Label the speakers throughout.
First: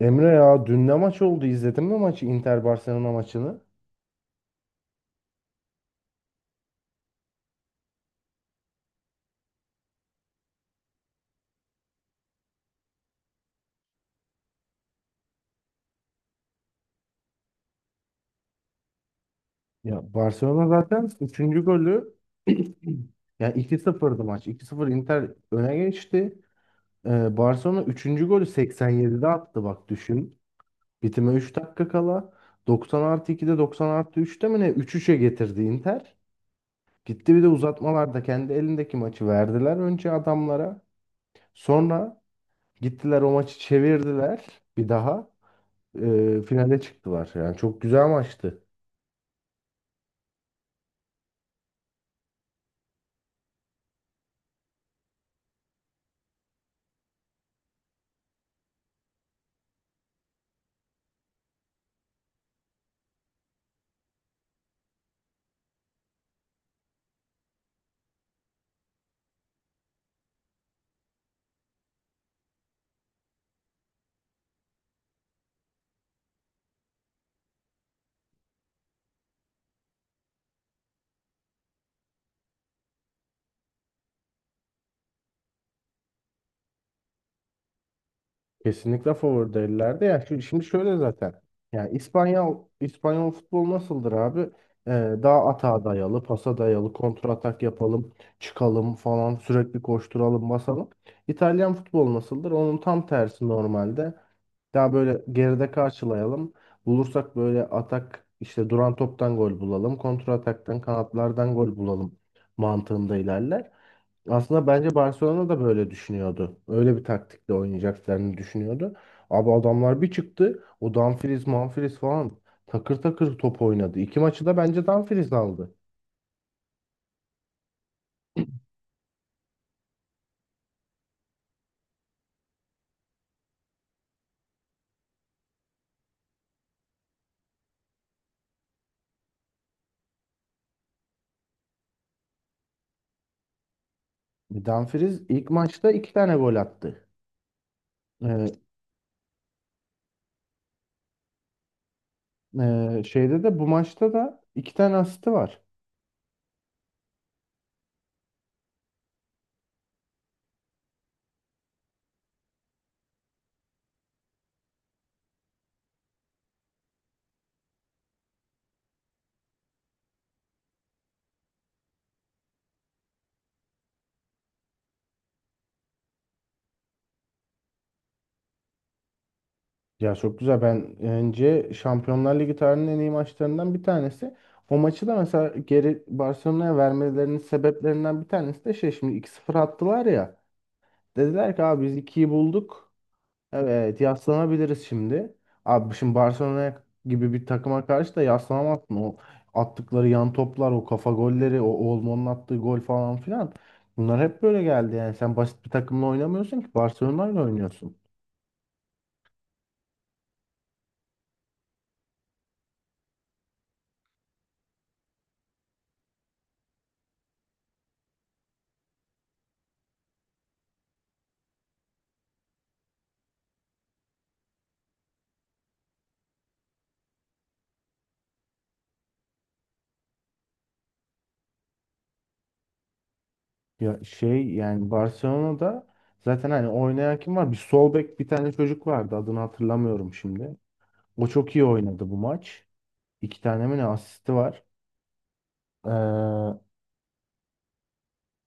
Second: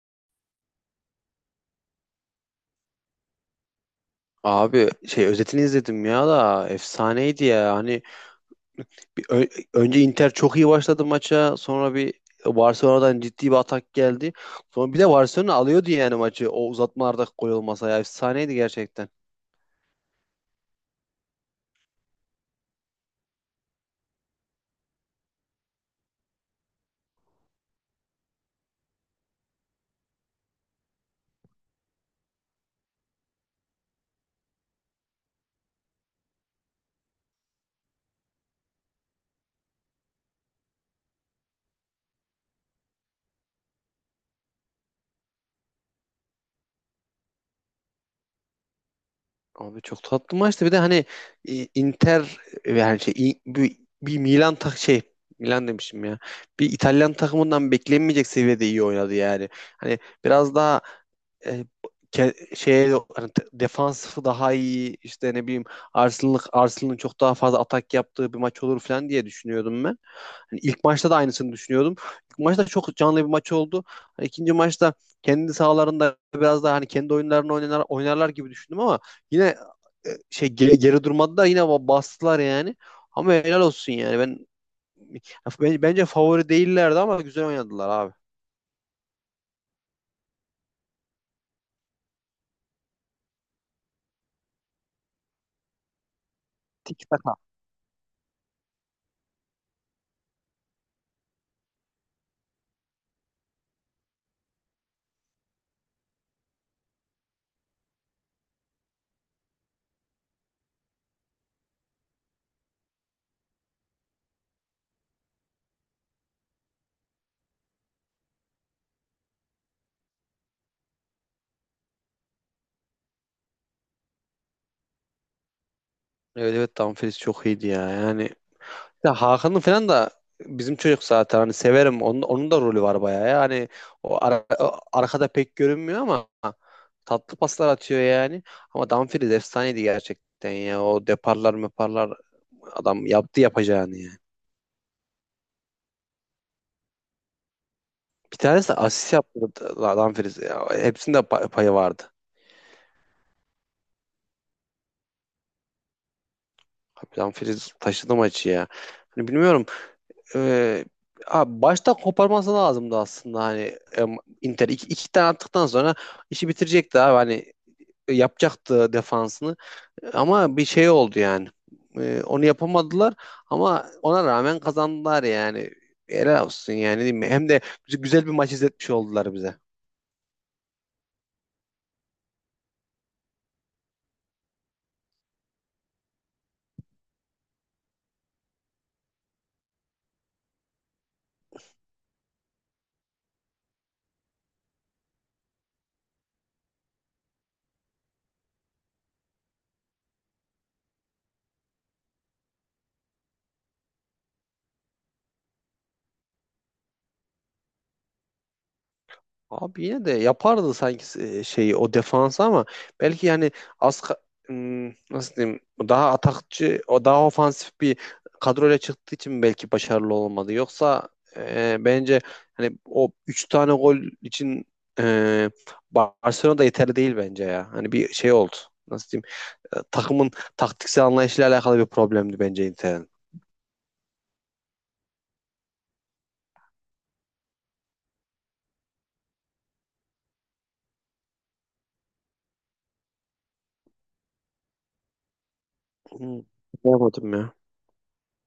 Speaker 1: Emre ya dün ne maç oldu? İzledin mi maçı? Inter Barcelona maçını?
Speaker 2: Abi şey özetini izledim ya da efsaneydi ya. Hani bir ö- önce Inter çok iyi başladı maça. Sonra bir Barcelona'dan ciddi bir atak geldi. Sonra bir de Barcelona alıyordu yani maçı. O uzatmalarda gol olmasa ya efsaneydi gerçekten.
Speaker 1: Ya Barcelona zaten üçüncü golü ya iki sıfır'dı maç. 2-0 Inter öne geçti. Barcelona üçüncü golü 87'de attı bak düşün. Bitime 3 dakika kala. 90 artı 2'de 90 artı 3'te mi ne? 3-3'e getirdi Inter. Gitti bir de uzatmalarda kendi elindeki maçı verdiler önce adamlara. Sonra gittiler o maçı çevirdiler bir daha. Finale çıktılar. Yani çok güzel maçtı.
Speaker 2: Abi çok tatlı maçtı. Bir de hani Inter yani şey bir Milan tak şey Milan demişim ya. Bir İtalyan takımından beklenmeyecek seviyede iyi oynadı yani. Hani biraz daha e, şeye hani defansı daha iyi işte ne bileyim Arsenal'ın çok daha fazla atak yaptığı bir maç olur falan diye düşünüyordum ben. Hani ilk maçta da aynısını düşünüyordum. İlk maçta çok canlı bir maç oldu. Hani ikinci maçta kendi sahalarında biraz daha hani kendi oyunlarını oynar, oynarlar gibi düşündüm ama yine şey geri durmadılar yine bastılar yani. Ama helal olsun yani. Bence favori değillerdi ama güzel oynadılar abi.
Speaker 1: Kesinlikle favori değillerdi. Ya şimdi şöyle zaten. Yani İspanyol futbol nasıldır abi? Ee, daha atağa dayalı, pasa dayalı,
Speaker 2: Tiki taka.
Speaker 1: kontratak yapalım, çıkalım falan, sürekli koşturalım, basalım. İtalyan futbol nasıldır? Onun tam tersi normalde. Daha böyle geride karşılayalım. Bulursak böyle atak işte duran toptan gol bulalım, kontra ataktan kanatlardan gol bulalım mantığında ilerler. Aslında bence Barcelona da böyle düşünüyordu. Öyle bir taktikle oynayacaklarını düşünüyordu. Abi adamlar bir çıktı. O Dumfries, Manfries falan takır takır top oynadı. İki maçı da bence Dumfries aldı.
Speaker 2: Evet evet, Dumfries çok iyiydi ya. Yani ya Hakan'ın falan da bizim çocuk zaten hani severim. Onun da rolü var bayağı. Yani o arkada pek görünmüyor ama tatlı paslar atıyor yani. Ama Dumfries efsaneydi gerçekten ya. O deparlar meparlar adam yaptı yapacağını yani.
Speaker 1: Dumfries ilk maçta iki tane gol attı.
Speaker 2: Bir
Speaker 1: Ee,
Speaker 2: tanesi de asist yaptı Dumfries. Ya, hepsinde payı vardı.
Speaker 1: şeyde de bu maçta da iki tane asisti var.
Speaker 2: Abi Dumfries taşıdı maçı ya. Hani bilmiyorum. Ee, Abi başta koparması lazımdı aslında hani Inter iki tane attıktan sonra işi bitirecekti abi hani yapacaktı defansını ama bir şey oldu yani. Onu yapamadılar ama ona rağmen kazandılar yani. Helal olsun yani, değil mi? Hem de güzel bir maç izletmiş oldular bize.
Speaker 1: Ya çok güzel. Ben önce Şampiyonlar Ligi tarihinin en iyi maçlarından bir tanesi. O maçı da mesela geri Barcelona'ya vermelerinin sebeplerinden bir tanesi de şey şimdi 2-0 attılar ya. Dediler ki abi biz ikiyi bulduk. Evet yaslanabiliriz şimdi. Abi şimdi Barcelona gibi bir takıma karşı da yaslanamazsın. O attıkları yan toplar, o kafa golleri, o Olmo'nun attığı gol falan filan. Bunlar hep böyle geldi yani. Sen basit bir takımla oynamıyorsun ki Barcelona'yla oynuyorsun.
Speaker 2: Abi yine de yapardı sanki şeyi o defansı ama belki yani az ka- hmm, nasıl diyeyim, daha atakçı o daha ofansif bir kadroyla çıktığı için belki başarılı olmadı. Yoksa bence hani o 3 tane gol için e, Barcelona da yeterli değil bence ya. Hani bir şey oldu. Nasıl diyeyim, takımın taktiksel anlayışıyla alakalı bir problemdi bence Inter'in.
Speaker 1: Ya şey yani Barcelona'da zaten hani oynayan kim var? Bir sol bek bir tane çocuk vardı. Adını hatırlamıyorum şimdi. O çok iyi oynadı bu maç. İki tane mi ne asisti var.
Speaker 2: Hmm,
Speaker 1: Ee,
Speaker 2: Yapamadım ya.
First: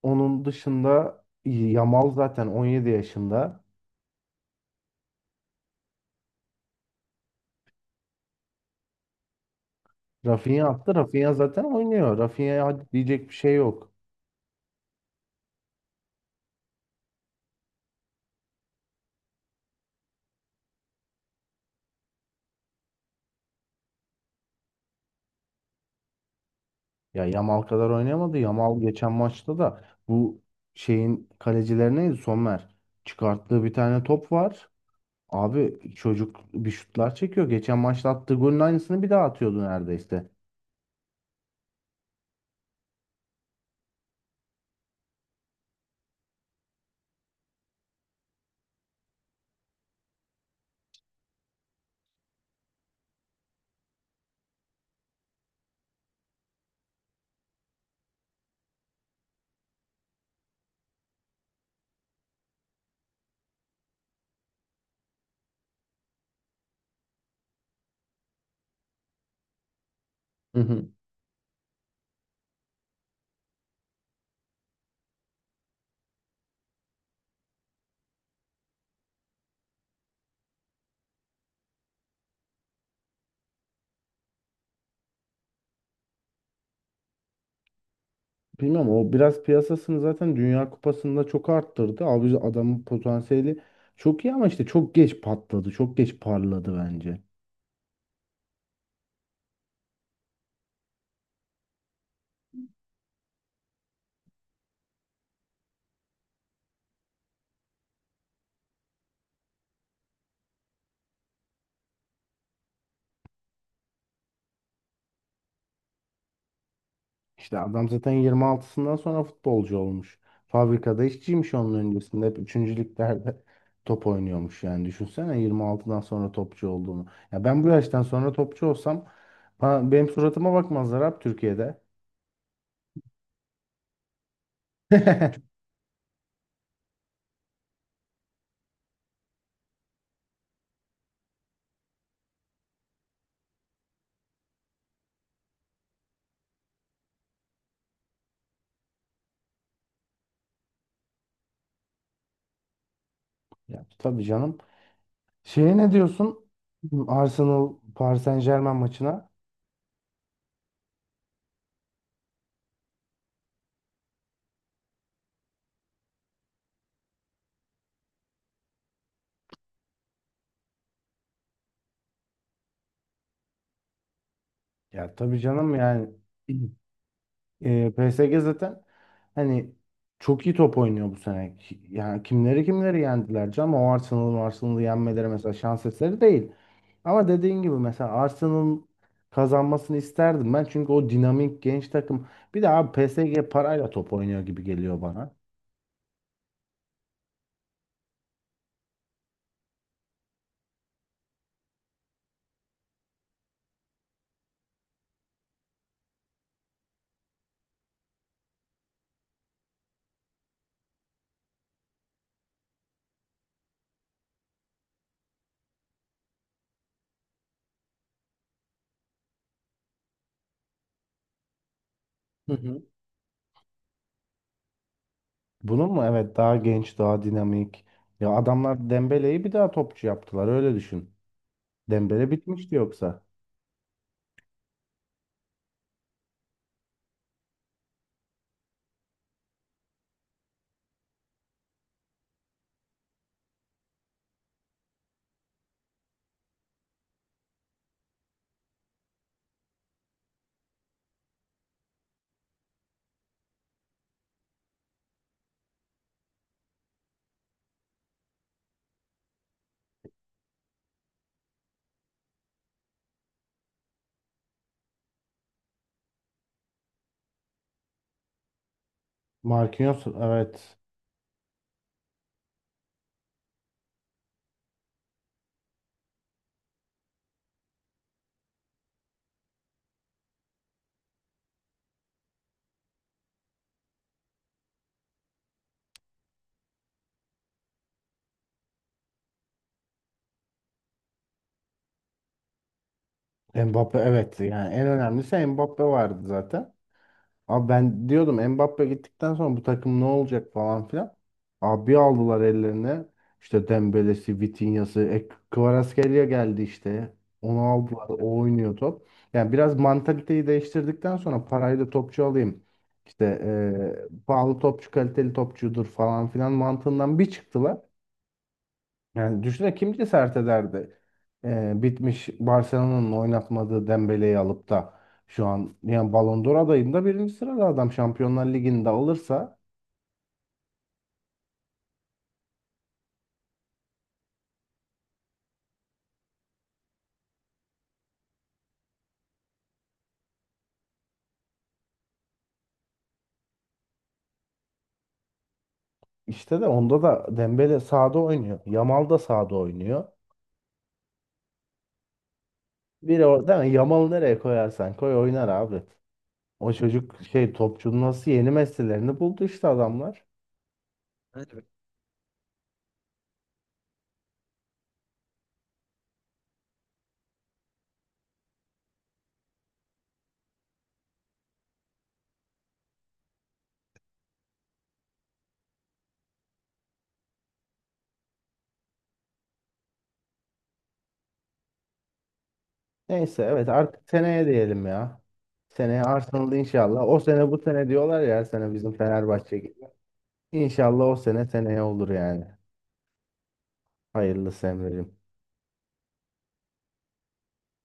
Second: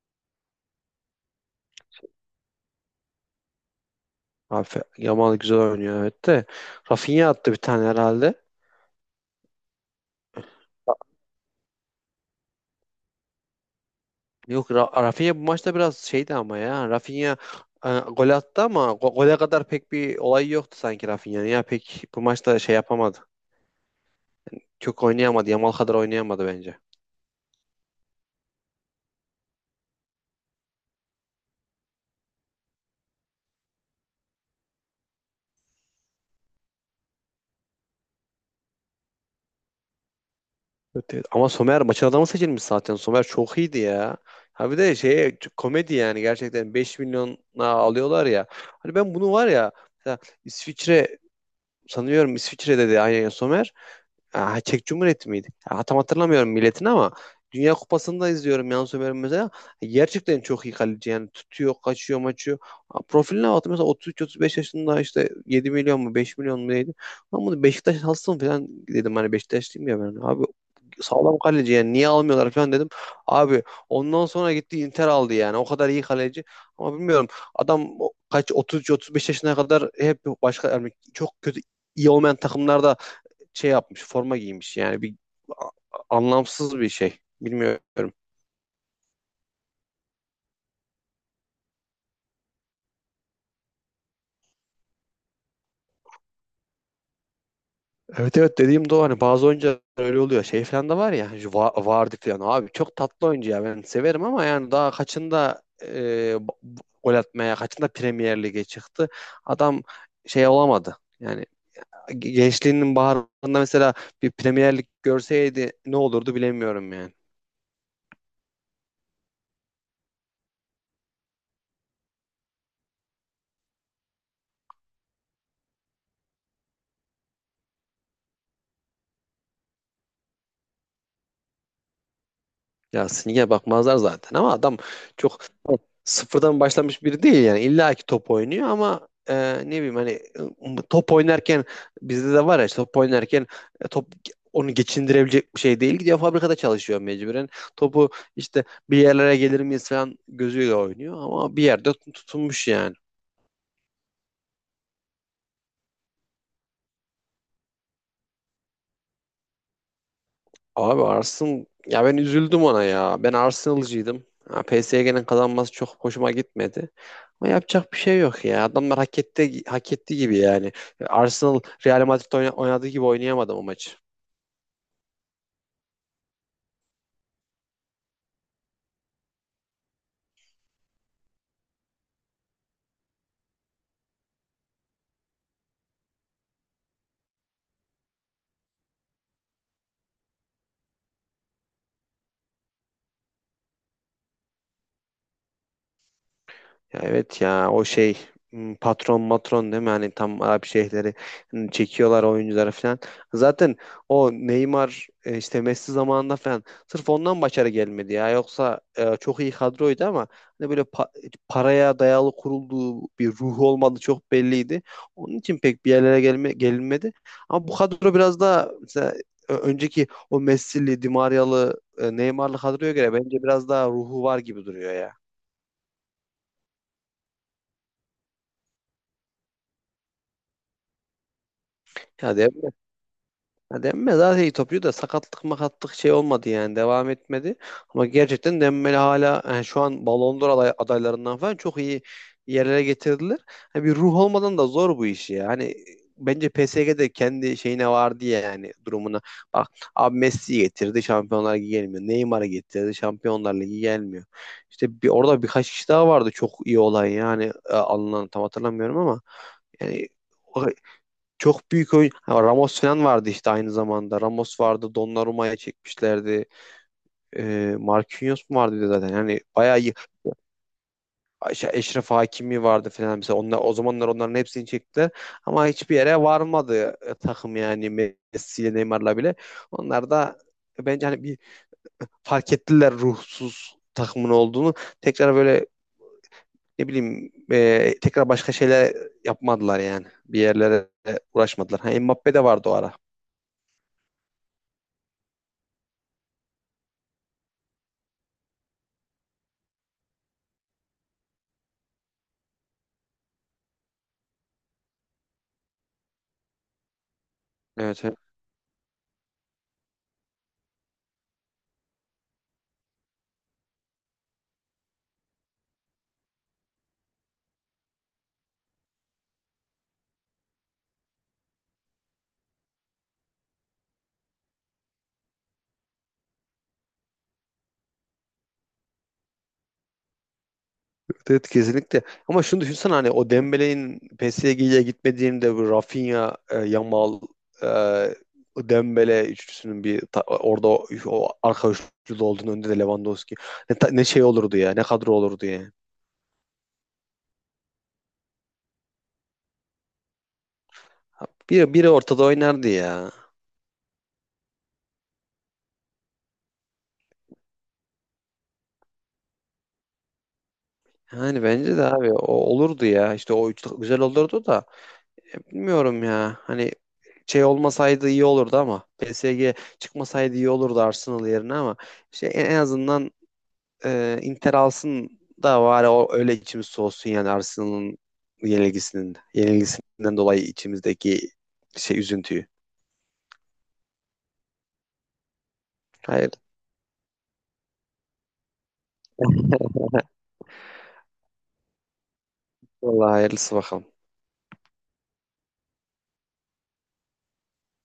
Speaker 1: Onun dışında Yamal zaten 17 yaşında.
Speaker 2: Abi Yamal güzel oynuyor evet de. Rafinha attı bir tane herhalde.
Speaker 1: Rafinha attı. Rafinha zaten oynuyor. Rafinha'ya hadi diyecek bir şey yok.
Speaker 2: Yok, Rafinha bu maçta biraz şeydi ama ya. Rafinha gol attı ama gole kadar pek bir olay yoktu sanki Rafinha'nın. Ya pek bu maçta şey yapamadı. Çok oynayamadı. Yamal kadar oynayamadı bence.
Speaker 1: Ya Yamal kadar oynayamadı. Yamal geçen maçta da bu şeyin kalecilerine Sommer çıkarttığı bir tane top var. Abi çocuk bir şutlar çekiyor. Geçen maçta attığı golün aynısını bir daha atıyordu neredeyse.
Speaker 2: Evet, evet. Ama Somer maçın adamı seçilmiş zaten. Somer çok iyiydi ya. Ha, bir de şey komedi yani, gerçekten 5 milyona alıyorlar ya. Hani ben bunu var ya, mesela İsviçre, sanıyorum İsviçre'de de aynen Somer. Aa, Çek Cumhuriyeti miydi? Ya, tam hatırlamıyorum milletini ama Dünya Kupası'nda izliyorum Yann Sommer'i mesela. Gerçekten çok iyi kaleci yani, tutuyor, kaçıyor, maçıyor. Aa, profiline baktım mesela, 33-35 yaşında işte, 7 milyon mu 5 milyon mu neydi? Lan bunu Beşiktaş alsın falan dedim, hani Beşiktaşlıyım ya ben. Abi sağlam kaleci yani, niye almıyorlar falan dedim. Abi ondan sonra gitti Inter aldı yani, o kadar iyi kaleci. Ama bilmiyorum, adam kaç 33-35 yaşına kadar hep başka yani çok kötü, iyi olmayan takımlarda şey yapmış, forma giymiş. Yani bir anlamsız bir şey. Bilmiyorum.
Speaker 1: Bilmem o biraz piyasasını zaten Dünya Kupası'nda çok arttırdı. Abi adamın potansiyeli çok iyi ama işte çok geç patladı. Çok geç parladı bence.
Speaker 2: Evet evet, dediğim de o, hani bazı oyuncular öyle oluyor. Şey falan da var ya, Vardy falan, abi çok tatlı oyuncu ya, ben severim ama yani daha kaçında gol atmaya, kaçında Premier Lig'e çıktı. Adam şey olamadı. Yani gençliğinin baharında mesela bir Premier Lig görseydi ne olurdu bilemiyorum yani.
Speaker 1: İşte adam zaten 26'sından sonra futbolcu olmuş. Fabrikada işçiymiş onun öncesinde. Hep 3. liglerde top oynuyormuş yani. Düşünsene 26'dan sonra topçu olduğunu. Ya ben bu yaştan sonra topçu olsam benim suratıma bakmazlar abi Türkiye'de.
Speaker 2: Ya Sinige bakmazlar zaten ama adam çok sıfırdan başlamış biri değil yani. İlla ki top oynuyor ama ne bileyim hani top oynarken, bizde de var ya işte, top oynarken top onu geçindirebilecek bir şey değil. Gidiyor fabrikada çalışıyor mecburen. Topu işte bir yerlere gelir miyiz falan gözüyle oynuyor ama bir yerde tutunmuş yani.
Speaker 1: Ya, tabii canım. Şeye ne diyorsun? Arsenal Paris Saint-Germain maçına.
Speaker 2: Abi Arslan, ya ben üzüldüm ona ya. Ben Arsenal'cıydım. Ha, PSG'nin kazanması çok hoşuma gitmedi. Ama yapacak bir şey yok ya. Adamlar hak etti, hak etti gibi yani. Arsenal, Real Madrid oynadığı gibi oynayamadı o maçı.
Speaker 1: Ya tabii canım yani PSG zaten hani çok iyi top oynuyor bu sene. Yani kimleri kimleri yendiler canım. O Arsenal'ı yenmeleri mesela şans eseri değil. Ama dediğin gibi mesela Arsenal'ın kazanmasını isterdim ben. Çünkü o dinamik genç takım. Bir de abi PSG parayla top oynuyor gibi geliyor bana.
Speaker 2: Ya evet ya, o şey patron matron, değil mi? Hani tam Arap şeyhleri çekiyorlar oyuncuları falan. Zaten o Neymar işte Messi zamanında falan sırf ondan başarı gelmedi ya. Yoksa çok iyi kadroydu ama hani böyle paraya dayalı kurulduğu, bir ruhu olmadığı çok belliydi. Onun için pek bir yerlere gelme gelinmedi. Ama bu kadro biraz daha, mesela önceki o Messi'li, Di Maria'lı,
Speaker 1: Hı
Speaker 2: Neymar'lı
Speaker 1: hı.
Speaker 2: kadroya göre bence biraz daha ruhu var gibi duruyor ya.
Speaker 1: Bunun mu? Evet daha genç, daha dinamik. Ya adamlar Dembele'yi bir daha topçu yaptılar öyle düşün. Dembele
Speaker 2: Ya de
Speaker 1: bitmişti yoksa.
Speaker 2: Ya Dembele zaten iyi topçu da sakatlık makatlık şey olmadı yani, devam etmedi. Ama gerçekten Dembele hala yani şu an Ballon d'Or adaylarından falan çok iyi yerlere getirdiler. Hani bir ruh olmadan da zor bu işi ya. Hani bence PSG'de kendi şeyine var diye, yani durumuna. Bak abi, Messi'yi getirdi Şampiyonlar Ligi gelmiyor. Neymar'ı getirdi Şampiyonlar Ligi gelmiyor. İşte orada birkaç kişi daha vardı çok iyi olan yani, alınan, tam hatırlamıyorum ama yani çok büyük oyun. Ha, Ramos falan vardı işte aynı zamanda. Ramos vardı. Donnarumma'ya çekmişlerdi. Marquinhos mu vardı bir de zaten. Yani bayağı iyi.
Speaker 1: Marquinhos evet.
Speaker 2: Eşref Hakimi vardı falan. Mesela onlar, o zamanlar onların hepsini çektiler. Ama hiçbir yere varmadı takım yani, Messi ile Neymar'la bile. Onlar da bence hani bir fark ettiler ruhsuz takımın olduğunu. Tekrar böyle ne bileyim tekrar başka şeyler yapmadılar yani. Bir yerlere uğraşmadılar. Ha, Mbappe de vardı o ara.
Speaker 1: Mbappe evet yani en önemlisi Mbappe vardı zaten. Abi ben diyordum Mbappe gittikten sonra bu takım ne olacak falan filan. Abi aldılar ellerine işte Dembele'si, Vitinha'sı, Kvaratskhelia geldi işte. Onu aldılar,
Speaker 2: Evet evet.
Speaker 1: o oynuyor top. Yani biraz mantaliteyi değiştirdikten sonra parayı da topçu alayım. İşte pahalı topçu kaliteli topçudur falan filan mantığından bir çıktılar. Yani düşünsene kim cesaret ederdi? Bitmiş Barcelona'nın oynatmadığı Dembele'yi alıp da şu an yani Ballon d'Or adayında birinci sırada adam Şampiyonlar Ligi'nde alırsa
Speaker 2: Evet evet, kesinlikle. Ama şunu düşünsene, hani o Dembele'nin PSG'ye gitmediğinde, bu Rafinha, Yamal, e, Dembele üçlüsünün, orada o arka üçlü olduğunu, önde de Lewandowski. Ne şey olurdu ya, ne kadro olurdu ya.
Speaker 1: işte de onda da Dembele sağda oynuyor. Yamal da sağda oynuyor.
Speaker 2: Biri ortada oynardı ya.
Speaker 1: Biri orada Yamal'ı nereye koyarsan koy oynar abi. O çocuk şey topçunun nasıl yeni meslelerini buldu işte adamlar.
Speaker 2: Yani
Speaker 1: Evet.
Speaker 2: bence de abi o olurdu ya. İşte o üçlü güzel olurdu da bilmiyorum ya. Hani şey olmasaydı iyi olurdu ama PSG çıkmasaydı iyi olurdu Arsenal yerine, ama şey, en azından Inter alsın da var ya, o öyle içimiz soğusun yani Arsenal'ın yenilgisinden dolayı içimizdeki şey üzüntüyü.
Speaker 1: Neyse evet artık seneye diyelim ya. Seneye
Speaker 2: Hayır.
Speaker 1: Arsenal inşallah. O sene bu sene diyorlar ya her sene bizim Fenerbahçe. İnşallah o sene seneye olur yani.
Speaker 2: Vallahi hayırlısı bakalım.
Speaker 1: Hayırlısı Emre'cim.